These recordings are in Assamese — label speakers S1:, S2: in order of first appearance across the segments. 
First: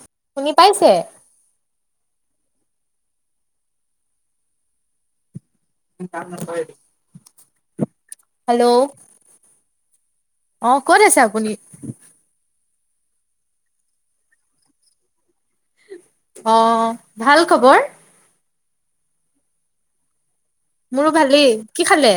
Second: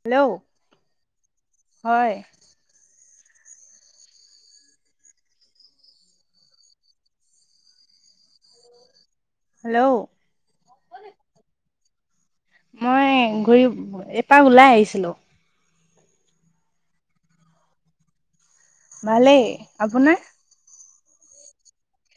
S1: হেল্ল'
S2: শুনি পাইছে?
S1: হয়
S2: হেল্ল'
S1: হেল্ল'
S2: অ ক'ত আছে আপুনি
S1: মই ঘূৰি এপাক ওলাই আহিছিলো
S2: অ ভাল খবৰ
S1: ভালেই আপোনাৰ
S2: মোৰো ভালেই কি খালে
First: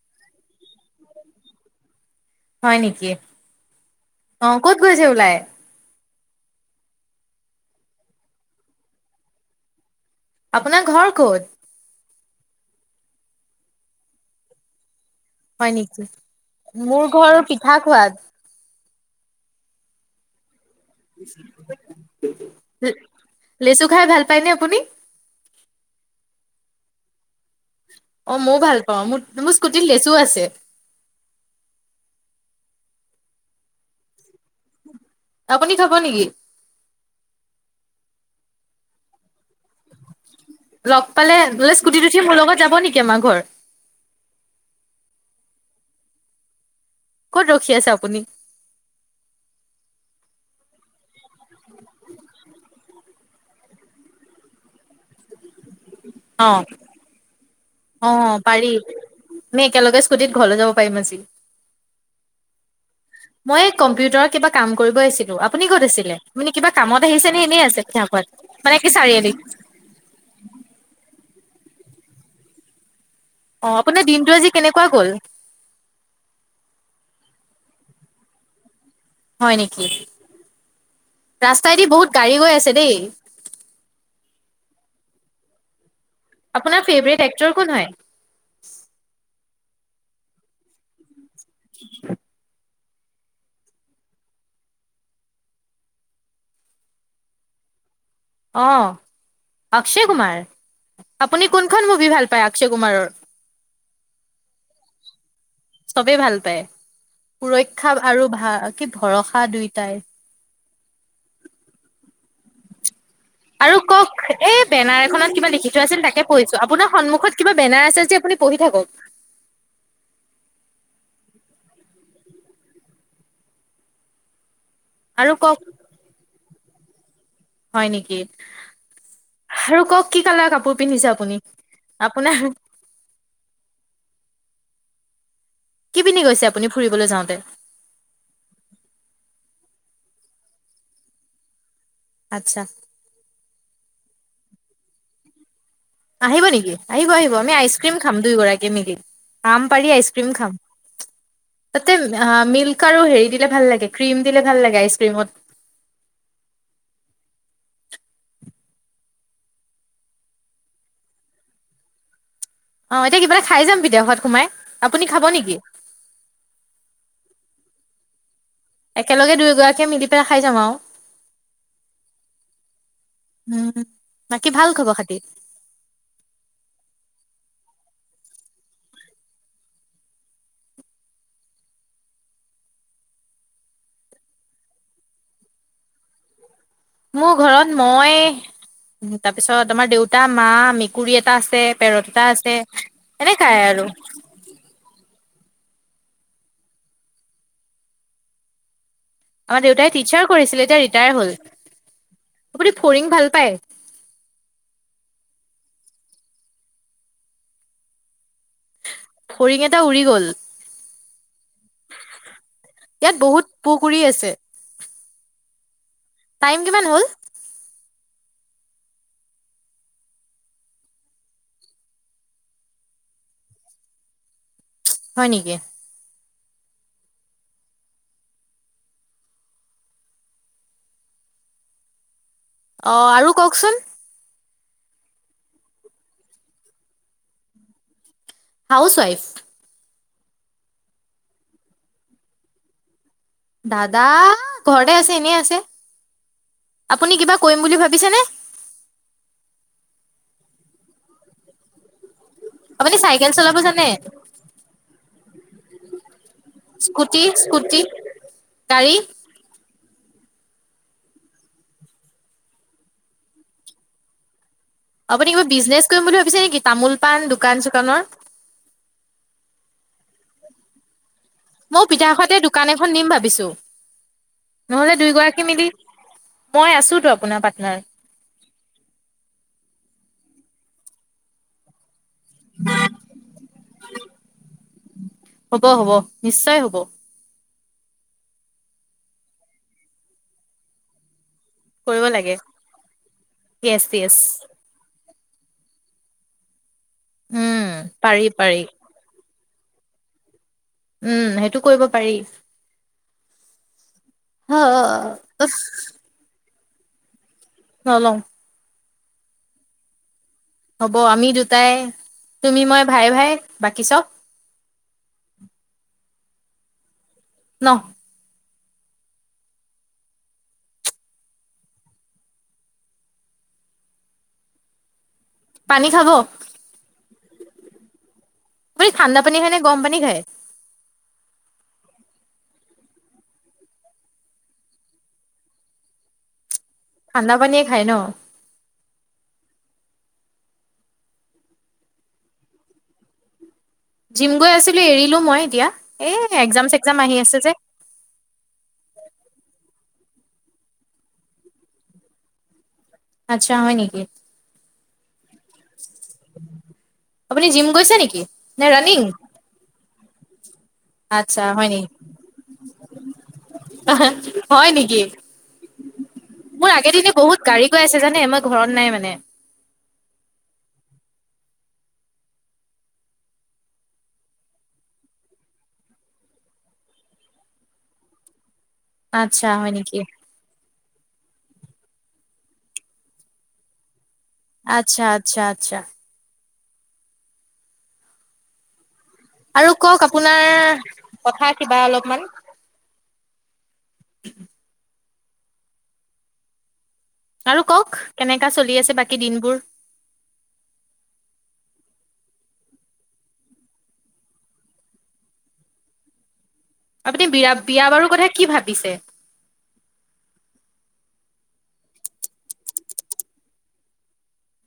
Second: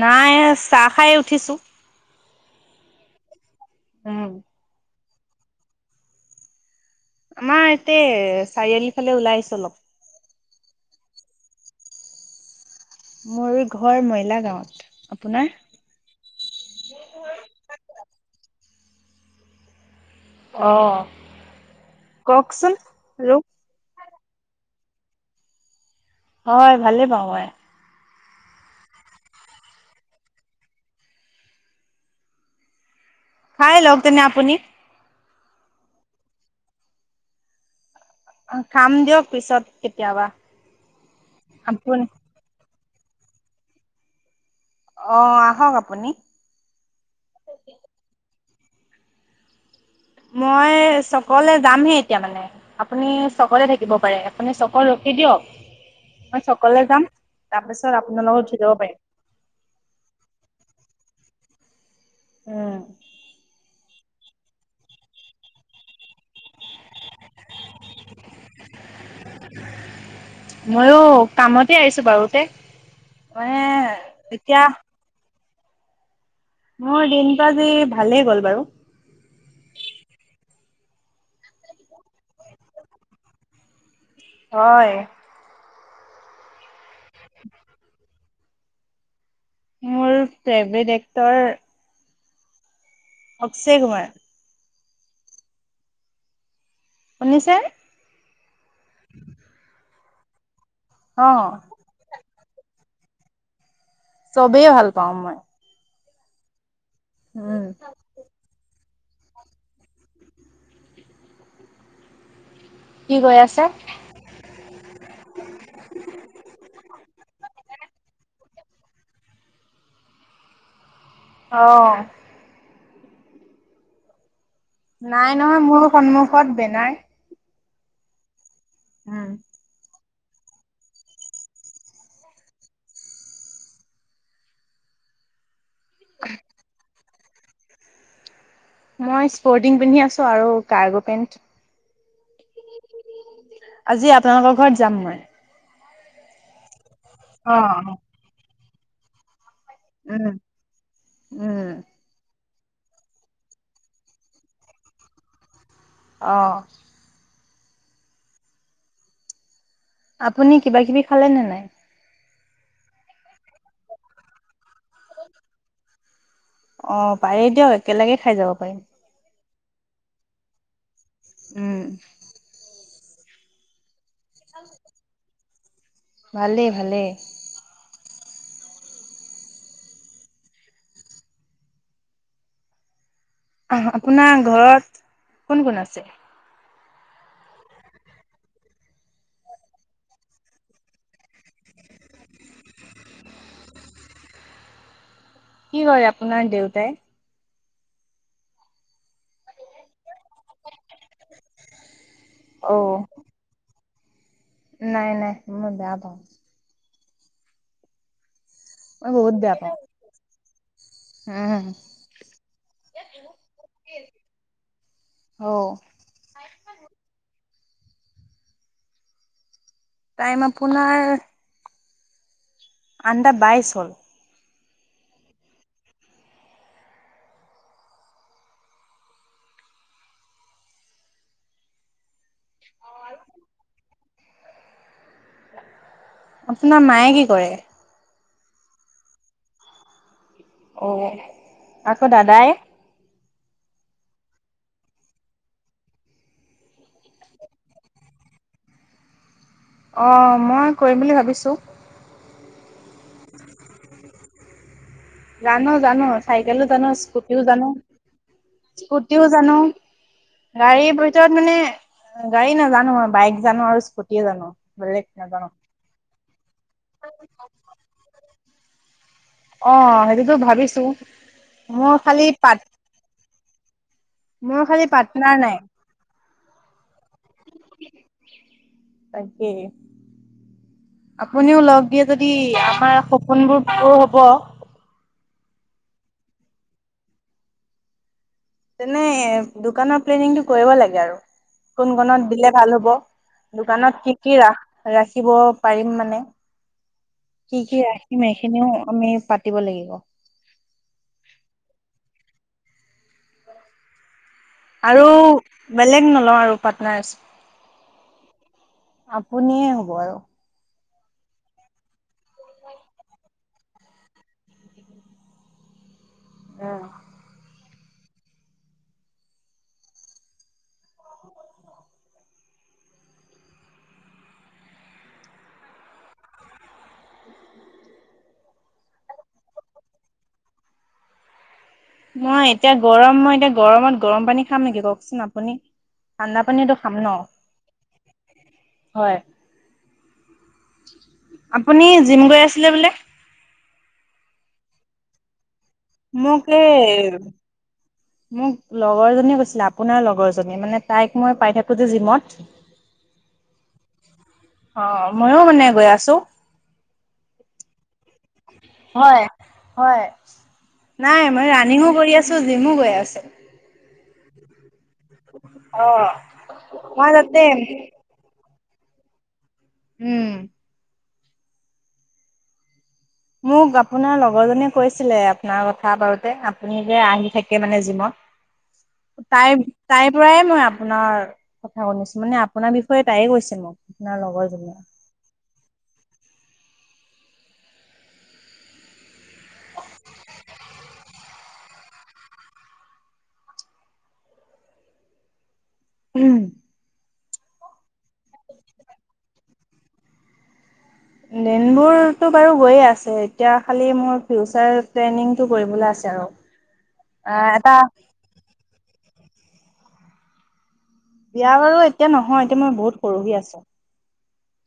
S1: নাই চাহ খাই উঠিছো
S2: হয় নেকি
S1: উম,
S2: অ ক'ত গৈ আছে জওলাই।
S1: আমাৰ ইতে চাৰিআলি ফালে ওলাই আহিছেো অলপ।
S2: আপোনাৰ ঘৰ ক'ত।
S1: মোৰ ঘৰ মইলা গাঁৱত। আপোনাৰ?
S2: হয় নেকি, মোৰ ঘৰ পিঠা খোৱাত।
S1: অ', কওকচোন আৰু
S2: লেচু খাই ভাল। খাইনে, আপুনি।
S1: হয় ভালেই পাওঁ মই।
S2: অ মইও ভাল পাওঁ। মোৰ স্কুটিত লেচু আছে।
S1: খাই লক তেনে আপোনি
S2: আপুনি খাব নেকি।
S1: অ', খাম দিয়ক পিছত। কেতিয়াবা।
S2: লগ পালে বোলে স্কুটি
S1: আপুনি
S2: উঠি মোৰ লগত যাব নেকি। কেমাৰ ঘৰ?
S1: অঁ, আহক আপুনি।
S2: ক'ত ৰখি আছে আপুনি।
S1: মই চ। কলে যামহে এতিয়া মানে আপুনি। চ'কলে থাকিব পাৰে আপুনি, চ'কত ৰখি দিয়ক। মই চকলে যাম তাৰ পাছত।
S2: অঁ, পাৰি আমি একেলগে স্কুটিত ঘৰলৈ যাব পাৰিম আজি।
S1: উম।
S2: মই কম্পিউট। গোটৰ কিবা কাম কৰিব আহিছিলো। আপুনি ক'ত আছিলে মানে কিবা কামত আহিছে নে এনেই আছে পিঠা পোৱাত।
S1: মইও। কামতে আহিছো বাৰু তে।
S2: অ আপোনাৰ দিনটো আজি কেনেকুৱা গ'ল?
S1: মোৰ দিনটো আজি ভালেই গ'ল বাৰু।
S2: হয় নেকি, ৰাস্তাইদি বহুত গাড়ী গৈ আছে দেই।
S1: হয়।
S2: আপোনাৰ ফেভৰেট এক্টৰ কোন হয়?
S1: মোৰ favourite actor Akshay Kumar. খুনিছে।
S2: অঁ, অক্ষয় কুমাৰ
S1: অ
S2: আপুনি কোনখন মুভি ভাল হয়, অক্ষয় কুমাৰৰ।
S1: চবেই ভাল পাওঁ মই।
S2: চবেই ভাল পায়।
S1: উম।
S2: সুৰক্ষা আৰু ভাগ। কি ভৰসা দুইটাই।
S1: কি কৈ আছে
S2: আৰু কওঁক এই বেনাৰ এখনত কিবা লিখি থোৱা আছিল তাকে পঢ়িছো আপোনাৰ সন্মুখত কিবা বেনাৰ আছে যে, আপুনি পঢ়ি থাকক।
S1: অহ', -
S2: আৰু
S1: নাই
S2: কওক
S1: নহয় মোৰ সন্মুখ। ক'ত বেনাৰ?
S2: হয় নেকি?
S1: উম।
S2: আৰু কওঁক। কি কালাৰ কাপোৰ পিন্ধিছে আপুনি? আপোনাৰ। কি পিন্ধি গৈছে আপুনি ফুৰিবলৈ যাওঁত। টে।
S1: মই স্পৰ্টিং পিন্ধি আছোঁ আৰু কাৰ্গো পেন্ট।
S2: আচ্ছা, -
S1: আজি আপোনালোকৰ ঘৰত যাম মই।
S2: আহিব নেকি? আহিব, '-আহিব, আমি
S1: অ',
S2: আইচক্ৰীম খাম দুইগৰাকী দিম নেকি? আম পাৰি
S1: উম
S2: আইচক্ৰীম খাম।
S1: উম।
S2: তাতে উম আমি। পিক আৰু হেৰি দিলে ভাল লাগে, ক্ৰীম দিলে ভাল লাগে আইচক্ৰীমত।
S1: অঁহ। আপুনি কিবা কিবি খালে নে নাই?
S2: অ এতিয়া কি মানে খাই যাম ঘৰত সোমাই? আপুনি খাব নেকি?
S1: অ পাৰেই দিয়ক, একেলগে খাই যাব। পাৰিম।
S2: একেলগে দুয়ো। গৰাকীয়ে মিলি পেলাই খাই যাম আৰু।
S1: উম।
S2: হম। বাকী ভাল খবৰ খাতি।
S1: ভালে', -ভালে। আহ আপোনাৰ ঘৰত কোন কোন আছে?
S2: মোৰ ঘৰত মই তাৰপিছত আমাৰ দেউতা, মা, মেকুৰী এটা আছে, পেৰত এটা আছে এনেকাই আৰু।
S1: কি কৰে আপোনাৰ দেউতাই?
S2: আমাৰ দেউতাই টিচাৰ কৰিছিলে এতিয়া ৰিটায়াৰ হল। আপুনি
S1: অ',
S2: ফৰিং ভাল পায়।
S1: নাই, নাই মই বেয়া পাওঁ। মই বহুত বেয়া
S2: ফৰিং
S1: পাওঁ।
S2: এটা উৰি গ'ল।
S1: উম,
S2: ইয়াত বহুত পুখুৰী আছে।
S1: আহ
S2: টাইম কিমান হল
S1: টাইম আপোনাৰ আনন্দা বাইচ হল
S2: হয় নিকি অ আৰু কওকচোন
S1: আপোনাৰ মায়ে কি কৰে
S2: হাউচৱাইফ
S1: অ আকৌ দাদাই
S2: দাদা ঘৰতে আছে এনেই আছে আপুনি কিবা কৰিম বুলি ভাবিছে নে
S1: অ মই কৰিম বুলি ভাবিছোঁ
S2: আপুনি চাইকেল চলাব জানে
S1: জানো জানো চাইকেলো জানো
S2: স্কুটি,
S1: স্কুটিও জানো
S2: স্কুটি, গাড়ী?
S1: স্কুটিও জানো গাড়ীৰ ভিতৰত মানে গাড়ী নাজানো মই বাইক জানো আৰু স্কুটিও জানো বেলেগ
S2: আপুনি কিবা
S1: নাজানো
S2: বিজনেছ কৰিম বুলিাব প তামোল পাণ দোকান চোকানৰ
S1: অ সেইটোতো ভাবিছো
S2: ময়
S1: মোৰ খালি
S2: পিঠাহতে
S1: পাত
S2: দোকান এখন দিম ভাবিছো
S1: মোৰ খালি
S2: নহ'লে দুই
S1: পাৰ্টনাৰ
S2: গৰাকী
S1: নাই
S2: মিলি মই আছো আপোনাৰ পাটনাৰ
S1: তাকে আপুনিও লগ দিয়ে যদি আমাৰ সপোন বোৰ পুৰ হব
S2: হ'ব হ'ব নিশ্চয় হব
S1: তেনে দোকানৰ প্লেনিং টো কৰিব লাগে আৰু কোন
S2: কৰিব
S1: কনত
S2: লাগে।
S1: দিলে ভাল হ'ব
S2: য়েছ
S1: দোকানত কি
S2: য়েছ
S1: কি ৰা ৰাখি শিকিব পাৰিম মানে কি
S2: উম
S1: কি
S2: পাৰি
S1: ৰাখিম
S2: পাৰি
S1: এইখিনিও আমি পাত পাতিব লাগিব
S2: উম সেইটো কৰিব পাৰি হ
S1: আৰু বেলেগ নলওঁ আৰু পাটনাৰচ্
S2: চল
S1: আপুনিয়ে হ'ব আৰু
S2: হ'ব আমি দুটাই তুমি মই ভাই ভাই বাকী চব
S1: অহ
S2: ন পানী খাব আপুনি ঠাণ্ডা পানী খায় নে গৰম পানী খায়
S1: মই এতিয়া গৰম মই এতিয়া গৰমত গৰম পানী খাম নেকি কওকচোন আপুনি ঠাণ্ডা পানীয়েটো
S2: ঠাণ্ডা পানীয়ে খায় ন।
S1: হয় আপুনি জিম গৈ আছিলে বোলে?
S2: জিম গৈ আছিলো এৰিলো মই এতিয়া। এ
S1: মোক
S2: এক্জাম চেকজাম আহি আছে যে
S1: এই মোক লগৰজনীয়ে কৈছিলে আপোনাৰ লগৰ জনী মানে তাইক মই পাই থাকো যে জিমত।
S2: আচ্ছা হয় নেকি,
S1: অ ময়ো মানে গৈ আছো
S2: আপুনি জিম গৈছে নেকি? নে ৰানিং।
S1: হয় হয়। নাই
S2: আচ্ছা
S1: মই
S2: হয়
S1: ৰানিঙো কৰি আছো জিমো গৈ আছো।
S2: অ হয় নেকি? কি
S1: অ
S2: মোৰ
S1: মই
S2: আগেদিযে বহুত
S1: তাতে
S2: গাড়ী গৈ আছে জানে মই ঘৰত নাই মানে?
S1: উম। মোক আপোনাৰ লগৰ জনীয়ে কৈছিলে আপোনাৰ কথা বাৰোতে আপুনি যে আহি থাকে মানে জিমত।
S2: আচ্ছা হয় নেকি
S1: তাই-তাইৰ পৰাই মই আপোনাৰ কথা শুনিছো মানে আপোনাৰ বিষয়ে তাইয়েই কৈছে মোক। আপোনাৰ লগৰজনীয়ে।
S2: আচ্ছা আচ্ছা আচ্ছা। আৰু কওক আপোনাৰ কথা কিবা অলপমান।
S1: উম
S2: আৰু কওক কেনেকা চলি আছে বাকী দিনবোৰ?
S1: দিনবোৰতো বাৰু গৈয়ে আছে এতিয়া খালি মোৰ ফিউচাৰ প্লেনিংটো কৰিবলৈ আছে আৰু।
S2: আপুনি
S1: আহ এটা
S2: বিৰা-বিয়া বাৰুৰ কথা কি ভাবিছে?
S1: বিয়া বাৰু এতিয়া নহয় এতিয়া মই বহুত সৰু হৈ আছো।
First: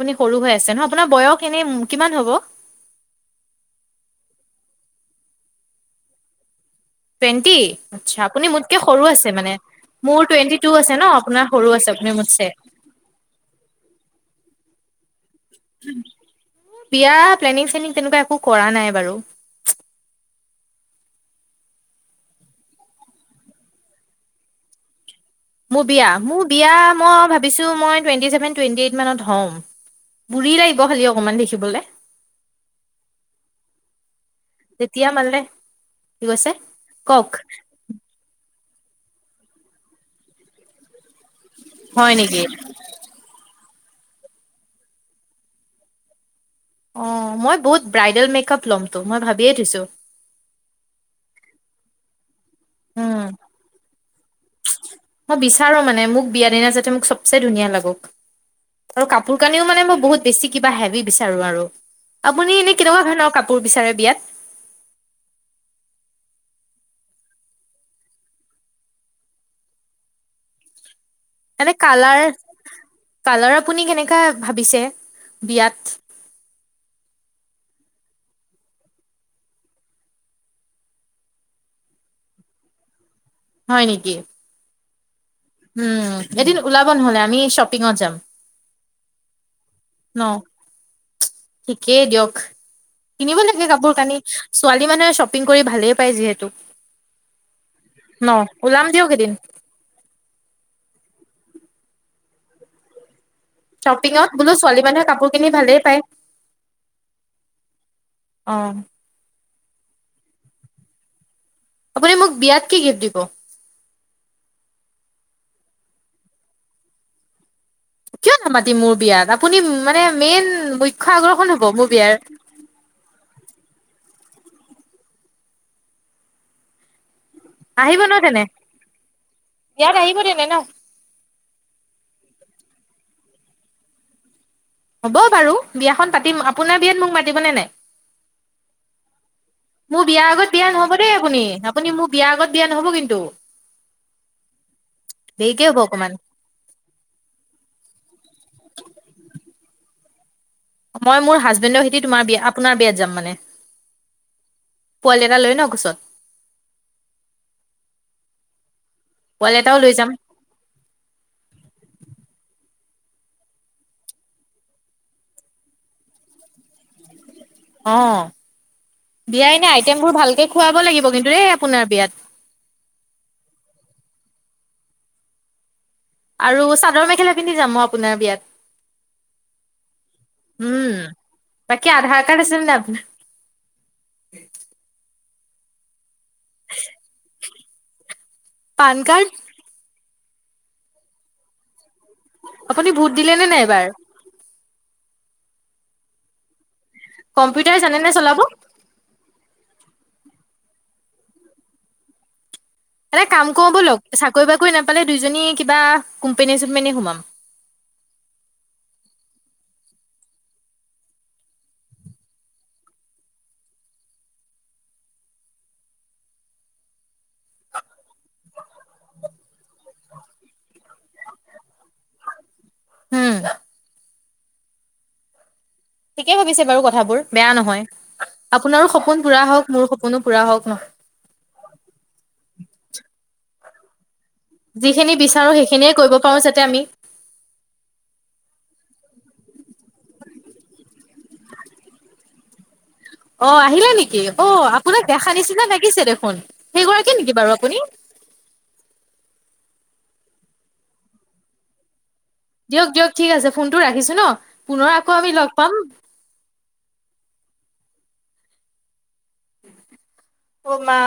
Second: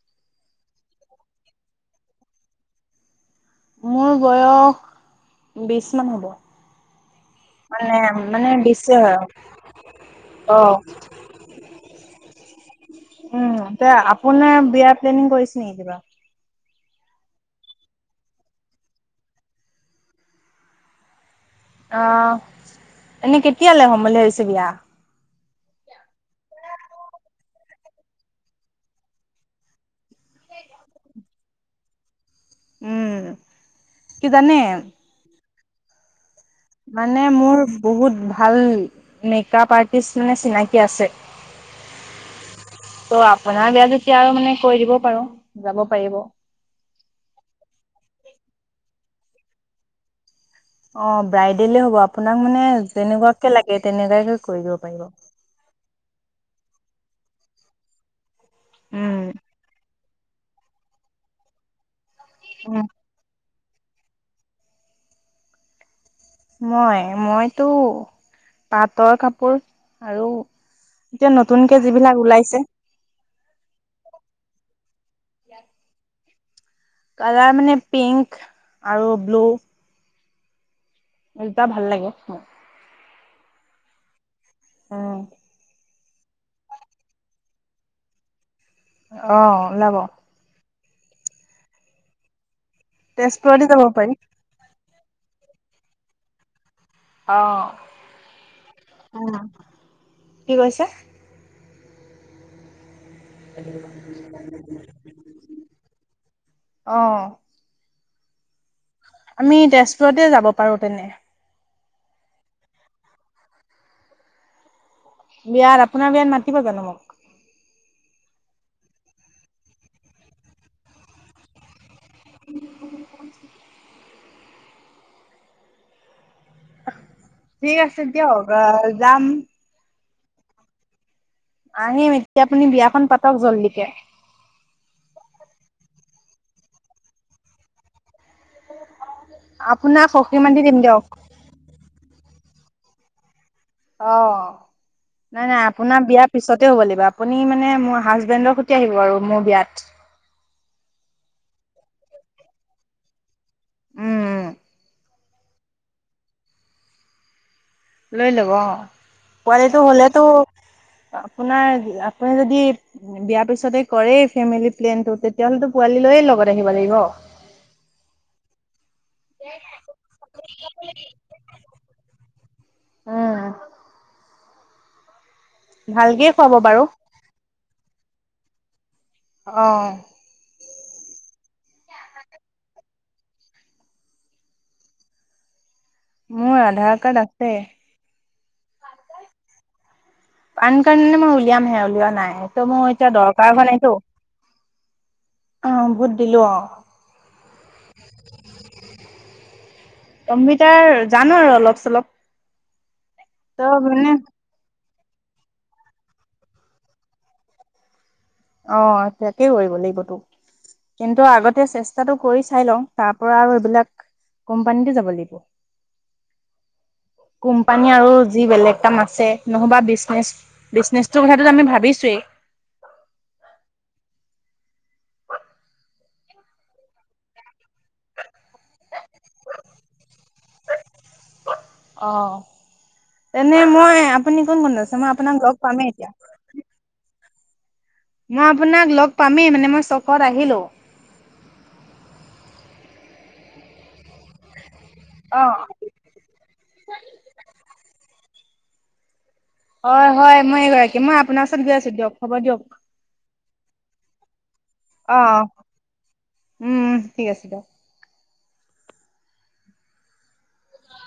S2: আপুনি সৰু হৈ আছে ন আপোনাৰ বয়স এনে কিমান হ'ব?
S1: মোৰ বয়স বিশ মান হ'ব।
S2: টুৱেণ্টি
S1: মানে
S2: আচ্ছা আপুনি
S1: মানে
S2: মোতকে
S1: বিছে
S2: সৰু
S1: হয়
S2: আছে মানে মোৰ
S1: অ
S2: টুৱেণ্টি টু আছে ন আপোনাৰ সৰু আছে মানে মুটচে।
S1: বিয়া প্লেনিং কৰিছা? [unintelligible] কিবা
S2: বিয়া প্লেনিং শ্লেনিং তেনেকুৱা একো কৰা নাই বাৰু।
S1: অহ এনে কেতিয়ালে হ'ম বুলি ভাবিছে বিয়া?
S2: মোৰ বিয়া মোৰ বিয়া মই ভাবিছো মই টুৱেন্টিচেভেন টুৱেন্টিএইত মানত হম বুঢ়ী লাগিব খালি অকমান দেখিবলে।
S1: উম কি জানে?
S2: তেতিয়া মানে কি কৈছে
S1: মানে
S2: কওক
S1: মোৰ বহুত ভাল। মেকআপ আৰ্টিষ্ট নে চিনাকি আছে।
S2: হয় নেকি?
S1: গা বেয়া যেতিয়া আৰু মানে কৈ দিব পাৰো
S2: অ মই বহুত ব্ৰাইডেল মেকআপ ল'মতো মই ভাবিয়ে থৈছো
S1: অ ব্ৰাইডেলে হ'ব আপো তাৰ মানে
S2: উম,
S1: যেনেকুৱাকে লাগে তেনেকুৱাকে কৰিব
S2: মই বিচাৰো মানে মোক বিয়া দিনা যাতে মোক চবচে ধুনীয়া লাগক। আৰু কাপোৰ
S1: উম,
S2: কানিও মানে মই বহুত- বেছি কিবা হেভি বিচাৰোঁ আৰু আপুনি এনে কেনেকোৱা ধৰনৰ কাপো- কাপোৰ বিচাৰে বিয়াত
S1: মই মইতো পাটৰ কাপোৰ আৰু এতিয়া
S2: এনে
S1: নতুনকে
S2: কালাৰ
S1: যিবিলাক ওলাইছে
S2: কালাৰ আপুনি কেনেকুৱা ভাবিছে? বিয়াত
S1: কালাৰ মানে পিংক আৰু ব্লু কুৰ্তা ভাল লাগে
S2: হয় নেকি।
S1: অ'
S2: উম এদিন ওলাব নহলে আমি শ্বপিংত যাম,
S1: অ ওলাব
S2: ন? ঠিকেই দিয়ক কিনিব
S1: তেজপুৰতে
S2: লাগে
S1: যাব
S2: কাপোৰ
S1: পাৰি।
S2: কানি ছোৱালী- কী মানুহে শ্বপিং কৰি ভালেই পায় যিহেতু-
S1: অহ
S2: ন ওলাম দিয়ক এদিন
S1: উম কি কৈছে
S2: শ্বপিঙত বোলো ছোৱালী মানুহে কাপোৰ কিনি ভালেই পায়।
S1: অহ
S2: অ
S1: আমি তেজপুৰতে যাব পাৰোঁ তেনে
S2: আপুনি মোক বিয়াত কি গিফ্ট দিব?
S1: বিয়াত আপোনাৰ বিয়াত মাতিব জানো মোক,
S2: কিয় নামাতিম মোৰ বিয়াত আপুনি মানে মেইন মুখ্য আকৰ্ষণ হব মোৰ বিয়াৰ
S1: উ [inaudible] ঠিক
S2: আহিব
S1: আছে
S2: ন
S1: দিয়ক অঁ যাম।
S2: নে ন
S1: আহিম এতিয়া আপুনি বিয়া খন- বিয়াখন পাতক জলদি কে।
S2: হ'ব বাৰু বিয়াখন পাতিম আপোনাৰ বিয়াত মোক মাতিবনে নাই? মোৰ
S1: আপোনাক
S2: বিয়াৰ
S1: সখী
S2: আগত
S1: মাতি
S2: বিয়া
S1: দিম
S2: নহ'ব
S1: দিয়ক
S2: দেই আপুনি, আপুনি মোক বিয়াৰ আগত দিয়া নহ'ব, কিন্তু।
S1: অ', নাই -নাই
S2: দেৰিকে হ'ব
S1: আপোনাৰ
S2: অকমান।
S1: বিয়া পিছতে হ'ব লাগিব। আপুনি মানে মোৰ হাজবেণ্ডৰ সৈতে আহিব আৰু মোৰ বিয়াত।
S2: মই, মোৰ হাজবেণ্ডৰ সৈতি তোমাৰ বিয়া, আপোনাৰ বিয়াত যাম মানে।
S1: উম', -উ', -
S2: পোৱালি এটা লয় ন', কোচত।
S1: লৈ, ল'ব অ',
S2: পোৱালি এটাও
S1: পোৱালিটো
S2: লৈ যাম।
S1: হ'লেতো আপোনাৰ- -আপুনি যদি বিয়াৰ পিছতে কৰে ফেমিলি -প্লেনটো, তেতিয়া হ'লেতো পোৱালি লৈয়ে লগত আহিব লাগিব।
S2: অহ', বিয়াই এনে আইটেমবোৰ ভালকে খুৱাব লাগিব, কিন্তু এই আপোনাৰ বিয়াত।
S1: উম, ভালকে খুৱাব
S2: আৰু
S1: বাৰু।
S2: চাদৰ মেখেলা পিন্ধি যাম মপ। আপোনাৰ বিয়াত।
S1: অ'
S2: উম বাকী আধাৰ কাৰ্ড আছিল নে আপোনাৰ।
S1: মোৰ আধাৰ কাৰ্ড আছে।
S2: PAN card.
S1: পান কাৰ্ড নে মই উলিয়ামহে উলিও ৱা। নাই, এইটো মোৰ
S2: আপুনি
S1: এতিয়া
S2: ভোট দিলে নে
S1: দৰকাৰ
S2: নাই
S1: হোৱা
S2: এইবাৰ?
S1: নাইতো। অ বুত দিলো অ',
S2: কম্পিউটাৰ জানে নে চলাব?
S1: কম্পিউটাৰ ৰ জানো আৰু অলপ চলপ।
S2: এটা কাম কৰো
S1: ত'
S2: ব'লক
S1: মানে
S2: চাকৰি-বাকৰি নে পালে দুইজনী কিবা কোম্পানী-চোম্পনী সোমাম।
S1: অ তাকে কৰিব লাগিব লাগিবতো। কিন্তু আগতে চেষ্টাটো কৰি চাই লওঁ। তাৰ পৰা আৰু এইবিলাক কোম্পানীত জাব লাগিব। কোম্পানী আৰু যি বেলেগ কাম আছে নহ'বা বিচনেচ, বিচনেচটোৰ কথাটো আমি ভাবিছোৱেই।
S2: [inaudible] থিকেই ভাবিছে বাৰু কথাবোৰ বেয়া নহয়। আপোনাৰো সপোন পুৰা হওক মোৰ সপোনো পুৰা হওক ন।
S1: নে মই আপুনি কোন কোন আছে মই
S2: যিখিনি
S1: আপোনাক লগ
S2: বিচাৰো
S1: পামেই
S2: সেইখিনিয়ে
S1: এতিয়া।
S2: কৰিব পাৰো যাতে আমি।
S1: মই আপোনাক লগ পামেই মানে মই চখত আহিলো।
S2: অ আহিলে নেকি অ আপ আপোনাক দেখা
S1: অ'
S2: নিচিনা লাগিছে দেখোন সেইগৰাকী নেকি বাৰু আপুনি।
S1: অ' হয় মই এইগৰাকী মই আপোনাৰ ওচৰত গৈ আছো দিয়ক।
S2: দিয়ক দিয়ক ঠিক আছে। ফোনটো ৰাখিছো ন। পুনৰ আকৌ আমি
S1: অ'
S2: লগ পাম।
S1: উম ঠিক আছে দিয়।
S2: [inaudible] অ' মা।